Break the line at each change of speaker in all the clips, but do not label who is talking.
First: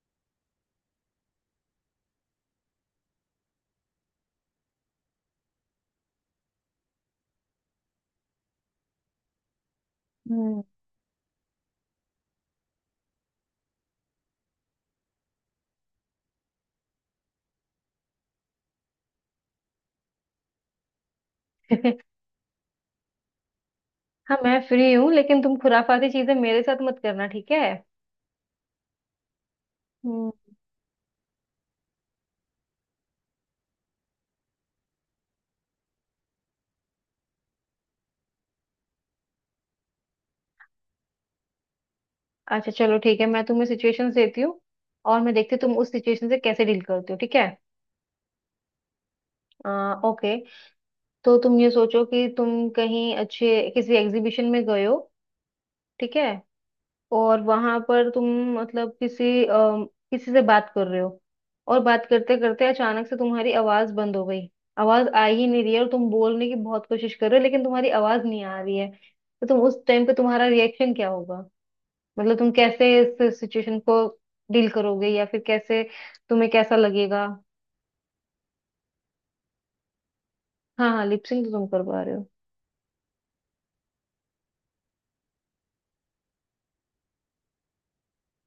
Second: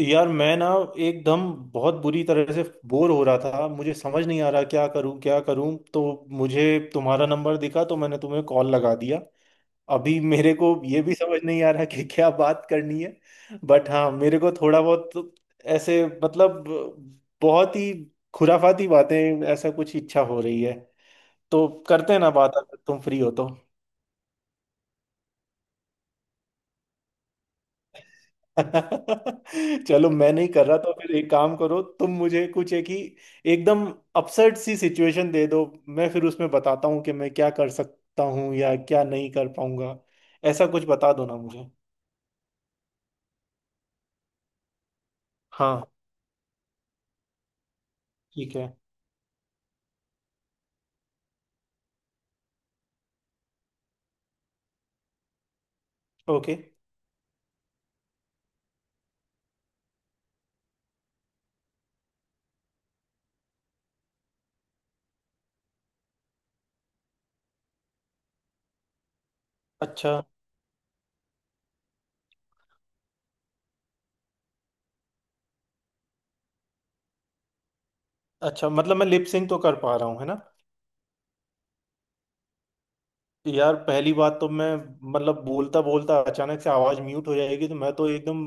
यार मैं ना एकदम बहुत बुरी तरह से बोर हो रहा था। मुझे समझ नहीं आ रहा क्या करूं तो मुझे तुम्हारा नंबर दिखा तो मैंने तुम्हें कॉल लगा दिया। अभी मेरे
हम्म।
को ये भी समझ नहीं आ रहा कि क्या बात करनी है। बट हाँ मेरे को थोड़ा बहुत ऐसे मतलब बहुत ही खुराफाती बातें ऐसा कुछ इच्छा हो रही है। तो करते हैं ना बात, अगर तुम फ्री हो तो।
हाँ मैं फ्री हूँ, लेकिन तुम खुराफाती चीजें मेरे साथ मत करना, ठीक है।
चलो मैं नहीं
हम्म।
कर रहा तो फिर एक काम करो, तुम मुझे कुछ एक ही एकदम अपसेट सी सिचुएशन दे दो। मैं फिर उसमें बताता हूँ कि मैं क्या कर सकता हूँ या क्या नहीं कर पाऊंगा। ऐसा कुछ बता दो ना मुझे।
अच्छा, चलो ठीक है, मैं तुम्हें सिचुएशंस देती हूँ और मैं देखती हूँ तुम
हाँ
उस सिचुएशन से कैसे डील करती हो, ठीक है।
ठीक है।
ओके। तो तुम ये सोचो कि तुम कहीं अच्छे किसी एग्जीबिशन में गए हो, ठीक है।
ओके।
और वहां पर तुम मतलब किसी किसी से बात कर रहे हो और बात करते करते अचानक से तुम्हारी आवाज बंद हो गई। आवाज आ ही नहीं रही है और तुम बोलने की बहुत कोशिश कर रहे हो, लेकिन तुम्हारी आवाज नहीं आ रही है। तो तुम उस टाइम पे
अच्छा।
तुम्हारा रिएक्शन क्या होगा? मतलब तुम कैसे इस सिचुएशन को डील करोगे या फिर कैसे, तुम्हें कैसा लगेगा?
अच्छा मतलब मैं लिप सिंक तो कर पा रहा हूँ, है ना?
हाँ हाँ, लिपसिंग तो तुम कर पा रहे हो।
यार पहली बात तो मैं मतलब बोलता बोलता अचानक से आवाज म्यूट हो जाएगी तो मैं तो एकदम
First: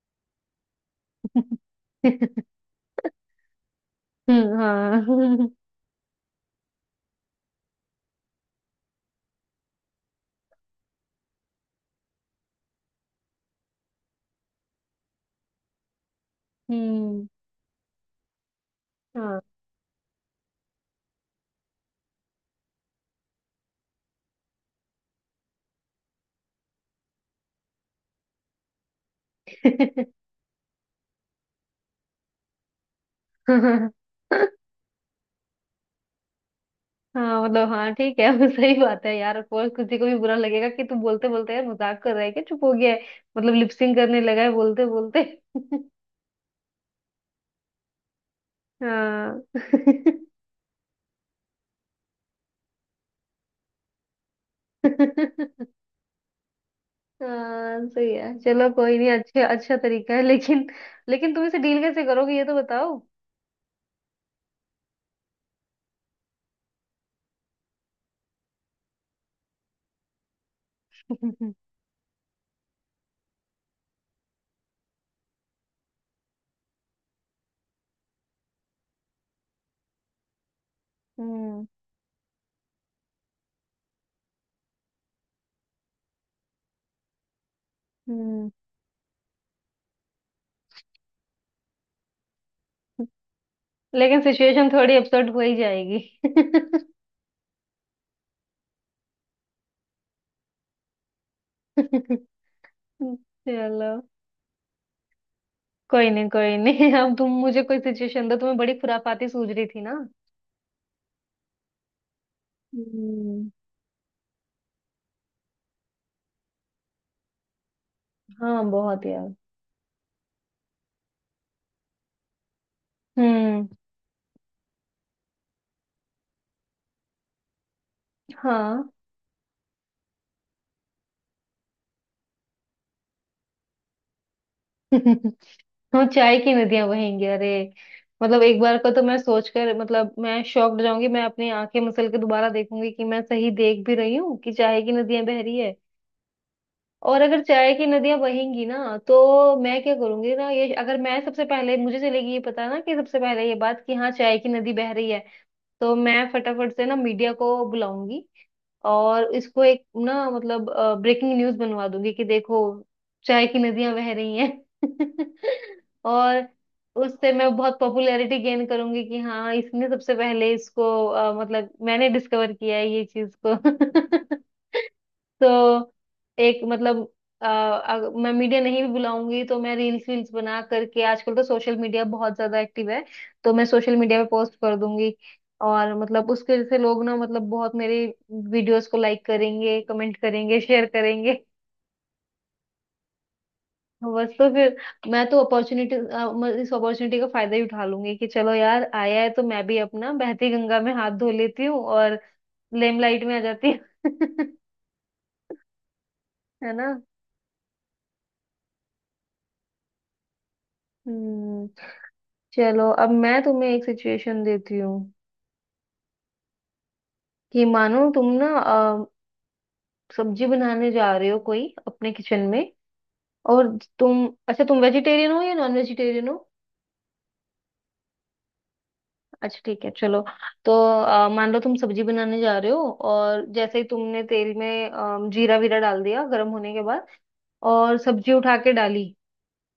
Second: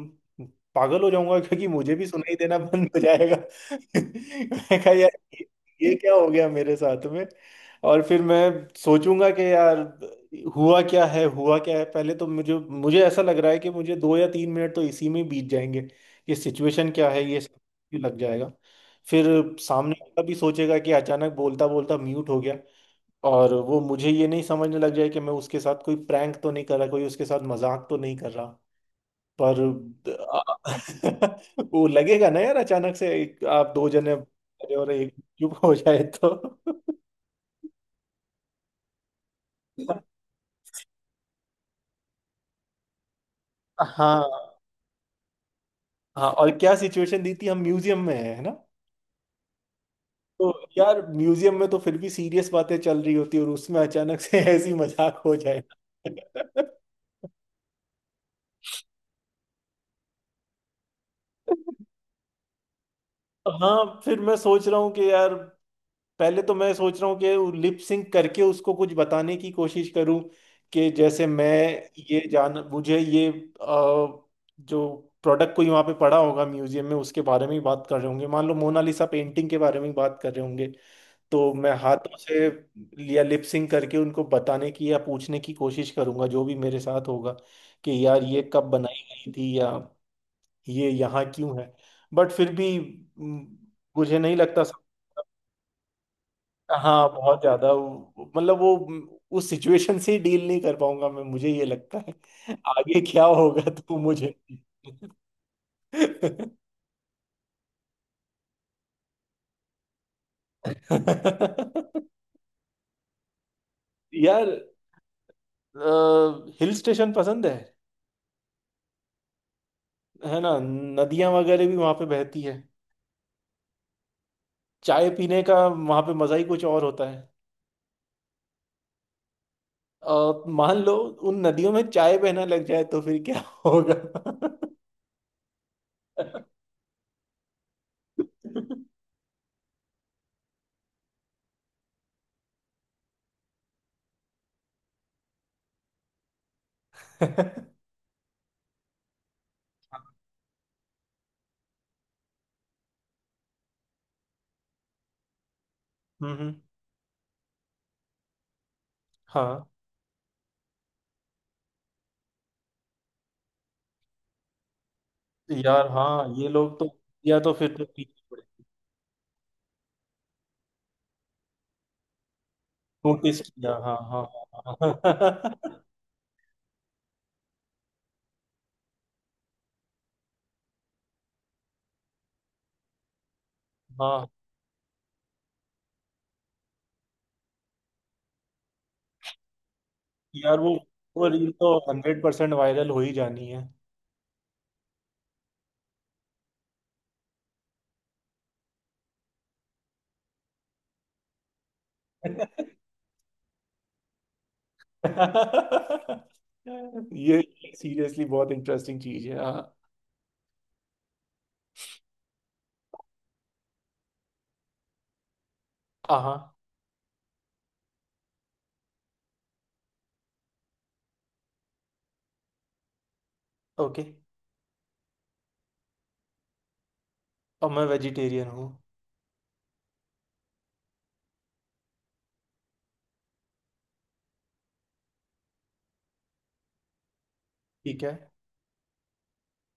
पागल हो जाऊंगा। क्योंकि मुझे भी सुनाई देना बंद हो जाएगा। मैं कहा यार ये
हाँ।
ये क्या हो गया मेरे साथ में। और फिर मैं सोचूंगा कि यार हुआ क्या है हुआ क्या है, पहले तो मुझे मुझे ऐसा लग रहा है कि मुझे 2 या 3 मिनट तो इसी में बीत जाएंगे। ये सिचुएशन क्या है
हम्म
ये सब भी लग जाएगा। फिर
हाँ।
सामने वाला भी सोचेगा कि अचानक बोलता बोलता म्यूट हो गया। और वो मुझे ये नहीं समझने लग जाए कि मैं उसके साथ कोई प्रैंक तो नहीं कर रहा, कोई उसके साथ मजाक तो नहीं कर रहा। पर वो लगेगा ना यार, अचानक से एक, आप दो
हाँ
जने अरे और एक चुप हो जाए तो।
हाँ, मतलब हाँ ठीक है। वो सही बात है यार, और किसी को भी बुरा लगेगा कि तू बोलते बोलते यार मजाक कर रहा है क्या, चुप हो गया है। मतलब लिपसिंग करने
हाँ
लगा है बोलते बोलते।
हाँ। और क्या सिचुएशन दी थी, हम म्यूजियम में है ना?
हाँ।
तो यार म्यूजियम में तो फिर भी सीरियस बातें चल रही होती है और उसमें अचानक से ऐसी मजाक हो जाए।
हाँ सही है, चलो कोई नहीं, अच्छे अच्छा तरीका है, लेकिन लेकिन तुम इसे डील कैसे करोगे ये तो बताओ।
हाँ फिर मैं सोच रहा हूँ कि यार पहले तो मैं सोच रहा हूँ कि लिप सिंक करके उसको कुछ बताने की कोशिश करूँ। कि जैसे मैं
हम्म।
ये जान मुझे ये जो प्रोडक्ट कोई वहाँ पे पड़ा होगा म्यूजियम में उसके बारे में ही बात कर रहे होंगे, मान लो मोनालिसा पेंटिंग के बारे में ही बात कर रहे होंगे। तो मैं हाथों से या लिप सिंक करके उनको बताने की या पूछने की कोशिश करूंगा जो भी मेरे साथ होगा। कि यार ये
हम्म।
कब बनाई गई थी या ये यहाँ क्यों है। बट फिर भी म, मुझे
लेकिन
नहीं लगता।
सिचुएशन थोड़ी अपसेट हो ही जाएगी।
हाँ बहुत ज्यादा वो उस सिचुएशन से डील नहीं कर पाऊंगा मैं, मुझे ये लगता है। आगे क्या होगा
चलो
तो मुझे नहीं।
कोई नहीं कोई नहीं। अब तुम मुझे कोई सिचुएशन दो, तुम्हें बड़ी खुराफाती सूझ रही थी ना। हम्म।
यार हिल स्टेशन पसंद है।
हाँ बहुत यार।
है ना, नदियां वगैरह भी वहां पे बहती है।
हम्म।
चाय पीने का वहां पे मजा ही कुछ और होता है।
हाँ।
मान लो उन नदियों में चाय बहना लग जाए तो फिर क्या होगा?
हम चाय की नदियां बहेंगी? अरे, मतलब एक बार को तो मैं सोचकर, मतलब मैं शॉक्ड जाऊंगी, मैं अपनी आंखें मसल के दोबारा देखूंगी कि मैं सही देख भी रही हूँ कि चाय की नदियां बह रही है। और अगर चाय की नदियां बहेंगी ना तो मैं क्या करूंगी ना, ये अगर मैं सबसे पहले, मुझे चलेगी ये पता ना कि सबसे पहले ये बात कि हाँ चाय की नदी बह रही है, तो मैं
हम्म
फटाफट से ना मीडिया को बुलाऊंगी और इसको
हाँ।
एक ना मतलब ब्रेकिंग न्यूज बनवा दूंगी कि देखो चाय की नदियां बह रही हैं।
यार हाँ
और
ये लोग तो
उससे
या
मैं
तो फिर
बहुत
तो
पॉपुलैरिटी गेन करूंगी कि हाँ इसने सबसे पहले इसको मतलब मैंने डिस्कवर किया है ये चीज
नोटिस
को।
किया। हाँ हाँ। हाँ हाँ।
तो एक मतलब मैं मीडिया नहीं भी बुलाऊंगी तो मैं रील्स वील्स बना करके, आजकल तो सोशल मीडिया बहुत ज्यादा एक्टिव है, तो मैं सोशल मीडिया पे
हाँ,
पोस्ट कर दूंगी। और मतलब उसके वजह से लोग ना मतलब बहुत मेरे वीडियोस को लाइक करेंगे, कमेंट करेंगे,
यार वो
शेयर
वो
करेंगे।
रील तो 100% वायरल हो ही जानी है।
बस तो फिर मैं तो अपॉर्चुनिटी इस अपॉर्चुनिटी का फायदा ही उठा लूंगी कि चलो यार आया है तो मैं भी अपना बहती गंगा में हाथ धो लेती हूँ और लेमलाइट में आ जाती हूँ। है ना।
ये सीरियसली बहुत इंटरेस्टिंग चीज है। हाँ।
हम्म। चलो अब मैं तुम्हें एक सिचुएशन देती हूँ
हाँ।
कि मानो तुम ना सब्जी बनाने जा रहे हो कोई अपने किचन में, और
ओके।
तुम, अच्छा तुम वेजिटेरियन हो या नॉन वेजिटेरियन हो?
और मैं वेजिटेरियन हूँ।
अच्छा ठीक है चलो। तो मान लो तुम सब्जी बनाने जा रहे हो और जैसे ही तुमने तेल में जीरा वीरा डाल दिया गर्म होने के बाद और
ठीक है।
सब्जी उठा के डाली,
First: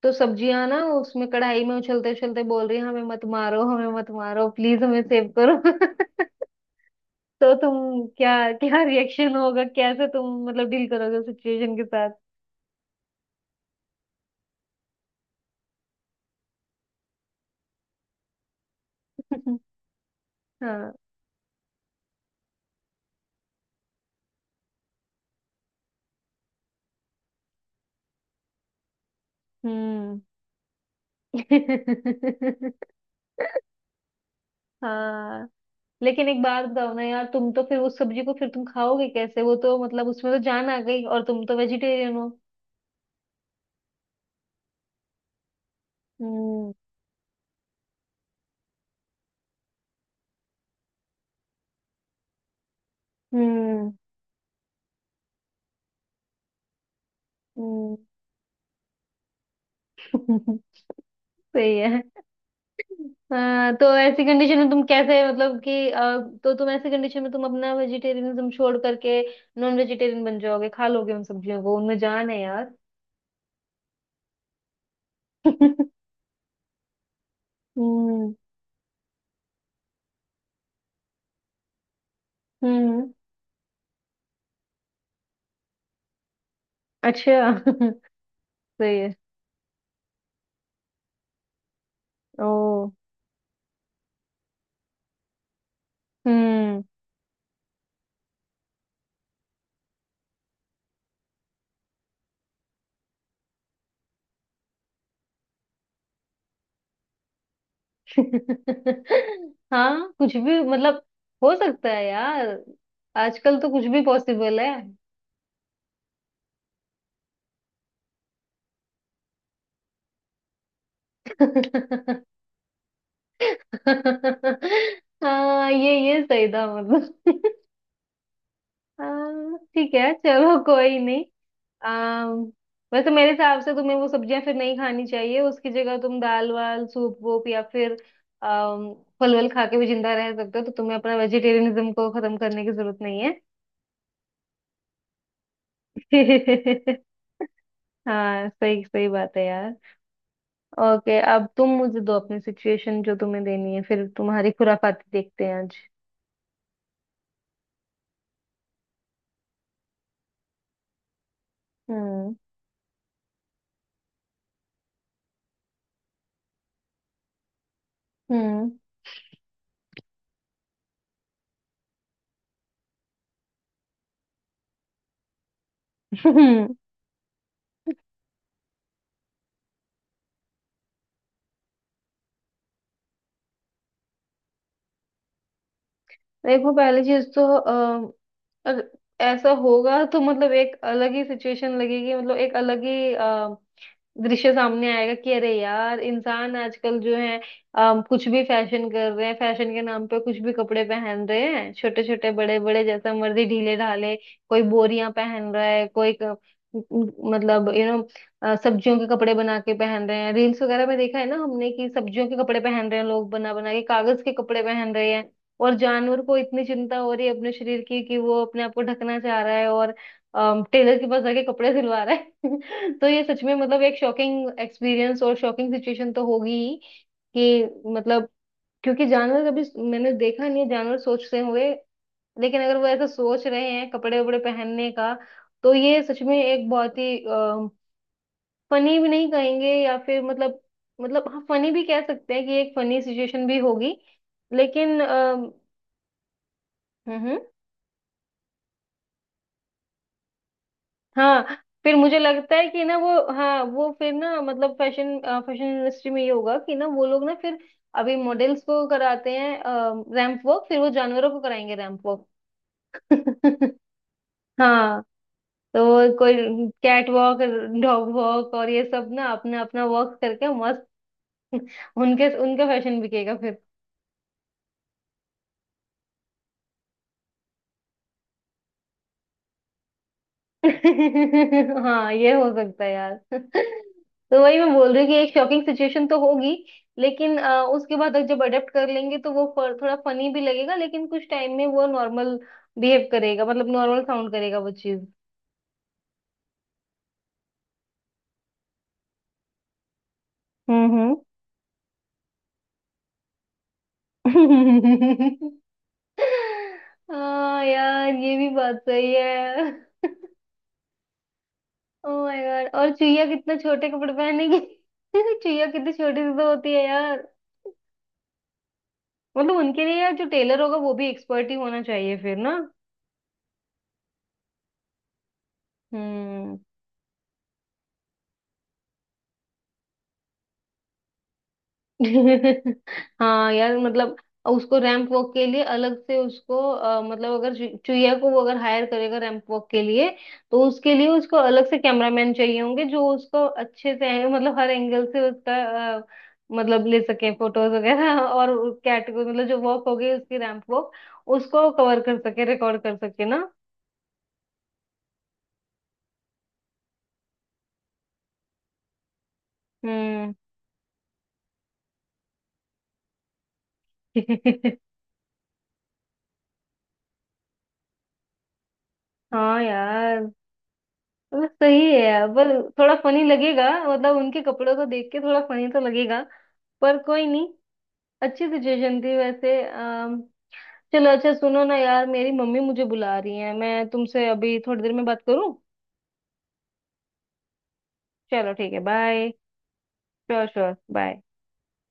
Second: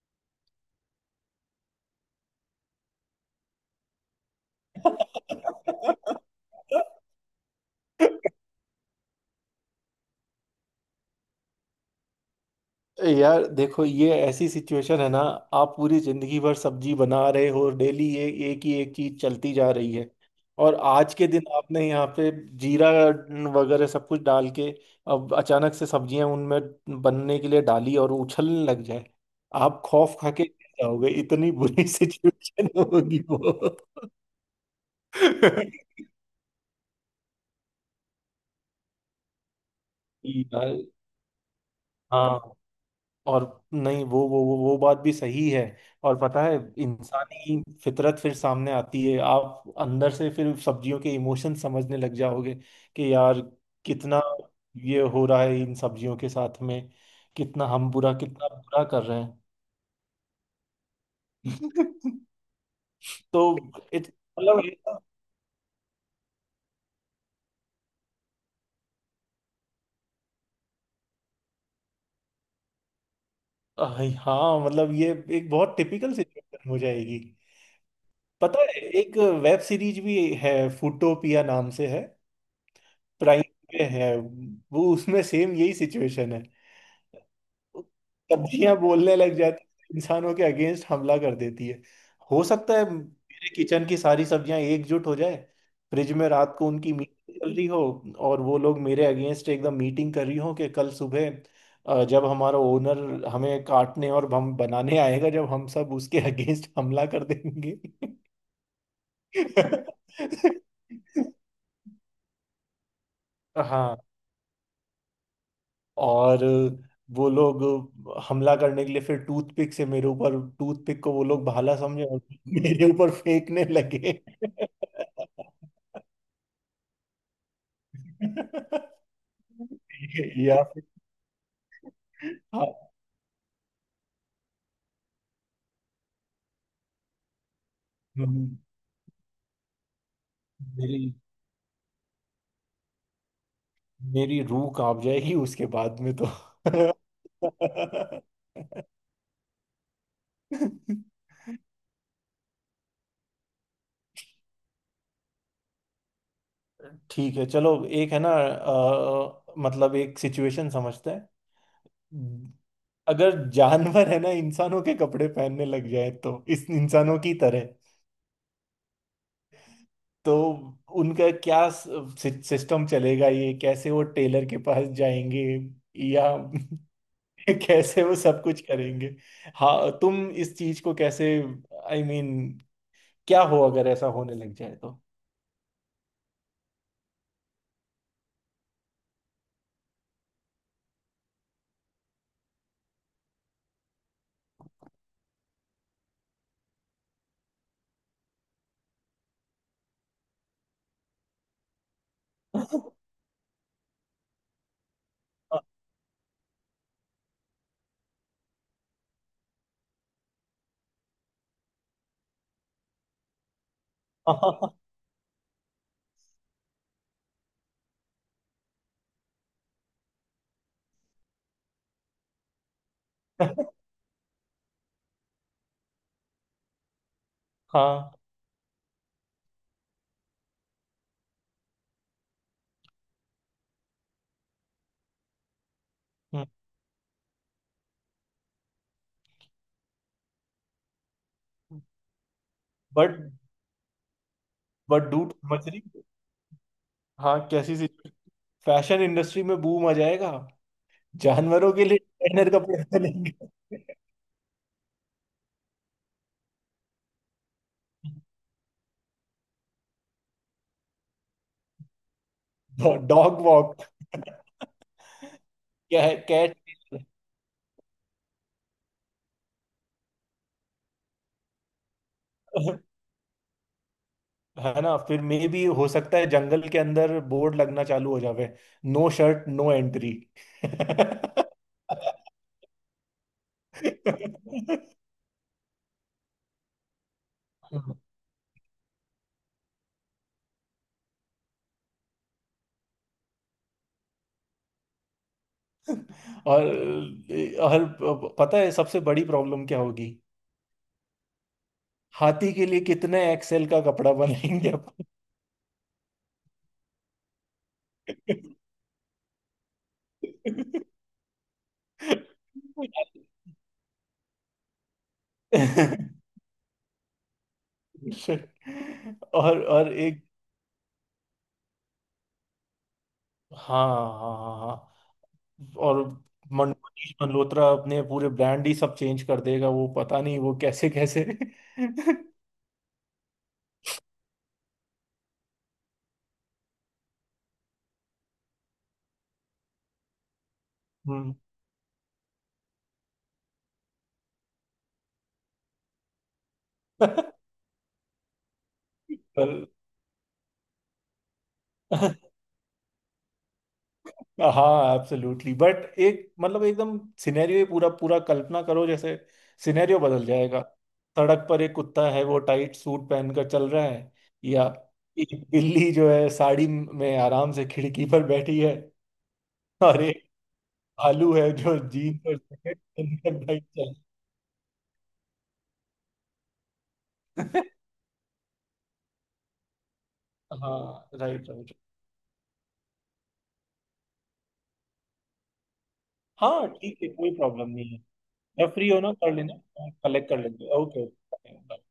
तो सब्जियां ना उसमें कढ़ाई में उछलते उछलते बोल रही हैं, हमें मत मारो, हमें मत मारो, प्लीज हमें सेव करो। तो तुम क्या, क्या रिएक्शन होगा, कैसे तुम मतलब डील करोगे सिचुएशन के साथ?
यार देखो ये ऐसी सिचुएशन है ना। आप पूरी जिंदगी भर सब्जी बना रहे हो डेली, ये एक ही एक चीज चलती जा रही है। और
हाँ।
आज के दिन आपने यहाँ पे जीरा वगैरह सब कुछ डाल के अब अचानक से सब्जियां उनमें बनने के लिए डाली और उछलने लग जाए। आप खौफ
हम्म।
खा के गिर जाओगे, इतनी बुरी सिचुएशन होगी वो।
हाँ, लेकिन एक बात बताओ ना यार, तुम तो फिर उस सब्जी को फिर तुम खाओगे कैसे? वो तो मतलब उसमें तो जान
यार
आ गई और तुम तो वेजिटेरियन हो।
हाँ और नहीं वो बात भी सही है। और पता है
हम्म।
इंसानी फितरत फिर सामने आती है, आप अंदर से फिर सब्जियों के इमोशन समझने लग जाओगे। कि यार
हम्म।
कितना ये हो रहा है इन सब्जियों के साथ में। कितना हम
हम्म।
बुरा कितना बुरा कर रहे हैं।
सही है।
तो
हाँ तो
it-
ऐसी कंडीशन में तुम
मतलब
कैसे मतलब कि तो तुम ऐसी कंडीशन में तुम अपना वेजिटेरियनिज्म छोड़ करके नॉन वेजिटेरियन बन जाओगे, खा लोगे उन सब्जियों को, उनमें जान है यार।
ये- हाँ मतलब ये एक बहुत टिपिकल सिचुएशन हो जाएगी।
हम्म।
पता है एक वेब सीरीज भी है, फूटोपिया नाम से है।
हम्म।
प्राइम पे है वो, उसमें सेम यही सिचुएशन है।
अच्छा। सही
सब्जियां
है।
बोलने लग जाती है, इंसानों के अगेंस्ट हमला कर देती है। हो सकता है
ओ।
मेरे किचन की सारी सब्जियां एकजुट हो जाए। फ्रिज में रात को
हम्म।
उनकी मीटिंग चल रही हो और वो लोग मेरे अगेंस्ट एकदम मीटिंग कर रही हो कि कल सुबह जब हमारा ओनर हमें काटने और हम बनाने आएगा जब हम सब उसके अगेंस्ट हमला कर देंगे।
हाँ कुछ भी मतलब, हो सकता है यार, आजकल तो कुछ भी
हाँ
पॉसिबल है।
और वो लोग हमला करने के लिए फिर टूथपिक से मेरे ऊपर, टूथपिक को वो लोग भाला समझे और मेरे ऊपर फेंकने लगे।
हाँ ये सही था मतलब। हाँ, ठीक है चलो
या फिर।
कोई नहीं। आम,
हाँ।
वैसे मेरे हिसाब से तुम्हें वो सब्जियां फिर नहीं खानी चाहिए, उसकी जगह तुम दाल वाल सूप वूप या फिर
हम्म,
अम, फल वल खा के भी जिंदा रह सकते हो, तो तुम्हें
मेरी
अपना वेजिटेरियनिज्म को खत्म करने की जरूरत नहीं है।
मेरी रूह कांप जाएगी उसके बाद में तो।
हाँ सही सही बात है यार। ओके अब तुम मुझे दो अपनी सिचुएशन, जो तुम्हें देनी है, फिर तुम्हारी खुराफाती देखते हैं आज।
ठीक है चलो, एक है ना मतलब एक सिचुएशन समझते हैं।
हम्म।
अगर जानवर है ना इंसानों के कपड़े पहनने लग जाए तो, इस इंसानों की तरह
हम्म।
तो उनका क्या सिस्टम चलेगा, ये कैसे वो टेलर के पास जाएंगे या कैसे वो सब कुछ करेंगे? हाँ तुम इस चीज को कैसे आई I मीन mean, क्या हो अगर ऐसा होने लग जाए तो?
देखो पहली चीज तो अगर ऐसा होगा तो मतलब एक अलग ही सिचुएशन लगेगी, मतलब एक अलग ही दृश्य सामने आएगा कि अरे यार, इंसान आजकल जो है कुछ भी फैशन कर रहे हैं, फैशन के नाम पे कुछ भी कपड़े पहन रहे हैं, छोटे छोटे बड़े बड़े जैसा मर्जी ढीले ढाले, कोई बोरियां पहन रहा है, कोई मतलब सब्जियों के कपड़े बना के पहन रहे हैं, रील्स वगैरह में देखा है ना हमने कि सब्जियों के कपड़े पहन रहे हैं लोग बना बना के, कागज के कपड़े पहन रहे हैं। और जानवर को इतनी चिंता हो रही है अपने शरीर की कि वो अपने आप को ढकना चाह रहा है और टेलर के पास जाके कपड़े सिलवा रहा है। तो ये सच में मतलब एक शॉकिंग एक्सपीरियंस और शॉकिंग सिचुएशन तो होगी ही, कि
हाँ
मतलब क्योंकि जानवर कभी, मैंने देखा नहीं है जानवर सोचते हुए, लेकिन अगर वो ऐसा सोच रहे हैं कपड़े वपड़े पहनने का, तो ये सच में एक बहुत ही फनी भी नहीं कहेंगे या फिर मतलब हाँ फनी भी कह सकते हैं कि एक फनी
बट
सिचुएशन भी होगी। लेकिन
बट डूड समझ रही।
हम्म। हम्म।
हाँ कैसी सी, फैशन इंडस्ट्री में बूम आ जाएगा।
हाँ
जानवरों के
फिर
लिए
मुझे
डिजाइनर
लगता है
कपड़े
कि ना वो,
बनेंगे।
हाँ वो फिर ना मतलब फैशन, फैशन इंडस्ट्री में ये होगा कि ना वो लोग ना फिर, अभी मॉडल्स को कराते हैं रैंप वॉक, फिर वो जानवरों को कराएंगे रैंप वॉक।
Dog walk.
हाँ, तो वो
कैट।
कोई कैट वॉक, डॉग वॉक, और ये सब ना अपना अपना वॉक करके मस्त। उनके उनका फैशन बिकेगा।
है ना फिर मे भी हो सकता है जंगल के अंदर बोर्ड लगना चालू हो जावे। No shirt no entry.
हाँ ये हो सकता है यार। तो वही मैं बोल रही हूँ कि एक शॉकिंग सिचुएशन तो होगी, लेकिन उसके बाद जब अडेप्ट कर लेंगे तो वो थोड़ा फनी भी लगेगा, लेकिन कुछ टाइम में वो नॉर्मल बिहेव करेगा, मतलब नॉर्मल साउंड करेगा वो चीज।
और और पता है सबसे बड़ी प्रॉब्लम क्या होगी?
हम्म।
हाथी के लिए कितने एक्सेल का कपड़ा बनाएंगे अपन?
हम्म। हाँ यार ये भी बात सही है। ओ माय गॉड, और चुईया कितना छोटे कपड़े पहनेगी। चुईया कितनी छोटी सी तो होती है यार, मतलब
और
उनके
और
लिए यार
एक।
जो टेलर होगा वो भी एक्सपर्ट ही होना चाहिए फिर ना।
हाँ हाँ। हाँ हाँ। और
हम्म।
मनीष मल्होत्रा अपने पूरे ब्रांड ही सब चेंज कर देगा, वो पता नहीं वो कैसे कैसे।
हाँ यार मतलब उसको रैंप वॉक के लिए अलग से, उसको मतलब अगर चुईया को वो अगर हायर करेगा रैंप वॉक के लिए, तो उसके लिए
हम्म।
उसको अलग से कैमरामैन चाहिए होंगे, जो उसको अच्छे से मतलब हर एंगल से उसका अ, मतलब ले सके फोटोज वगैरह, और कैट को, मतलब जो
पर-
वॉक हो गई उसकी रैंप वॉक, उसको कवर कर सके, रिकॉर्ड कर सके ना।
हाँ एब्सोल्युटली, बट एक मतलब एकदम सिनेरियो ही पूरा पूरा कल्पना करो जैसे। सिनेरियो बदल
हम्म।
जाएगा। सड़क पर एक कुत्ता है वो टाइट सूट पहनकर चल रहा है। या एक बिल्ली जो है साड़ी में आराम से खिड़की पर बैठी है।
हाँ
और एक
यार
भालू
वो
है जो
सही है
जीन
यार,
पर
पर
जैकेट
थोड़ा फनी
पहनकर बैठ
लगेगा,
चल।
मतलब उनके कपड़ों को देख के थोड़ा फनी तो लगेगा, पर कोई नहीं, अच्छी सिचुएशन थी वैसे।
हाँ
चलो अच्छा,
राइट।
सुनो ना यार, मेरी मम्मी मुझे बुला रही है, मैं तुमसे अभी थोड़ी देर में बात करूं।
हाँ ठीक है, कोई प्रॉब्लम नहीं है।
चलो ठीक
जब
है,
फ्री हो ना
बाय।
कर लेना। कलेक्ट कर
श्योर
लेंगे।
Sure,
okay
bye.
ओके।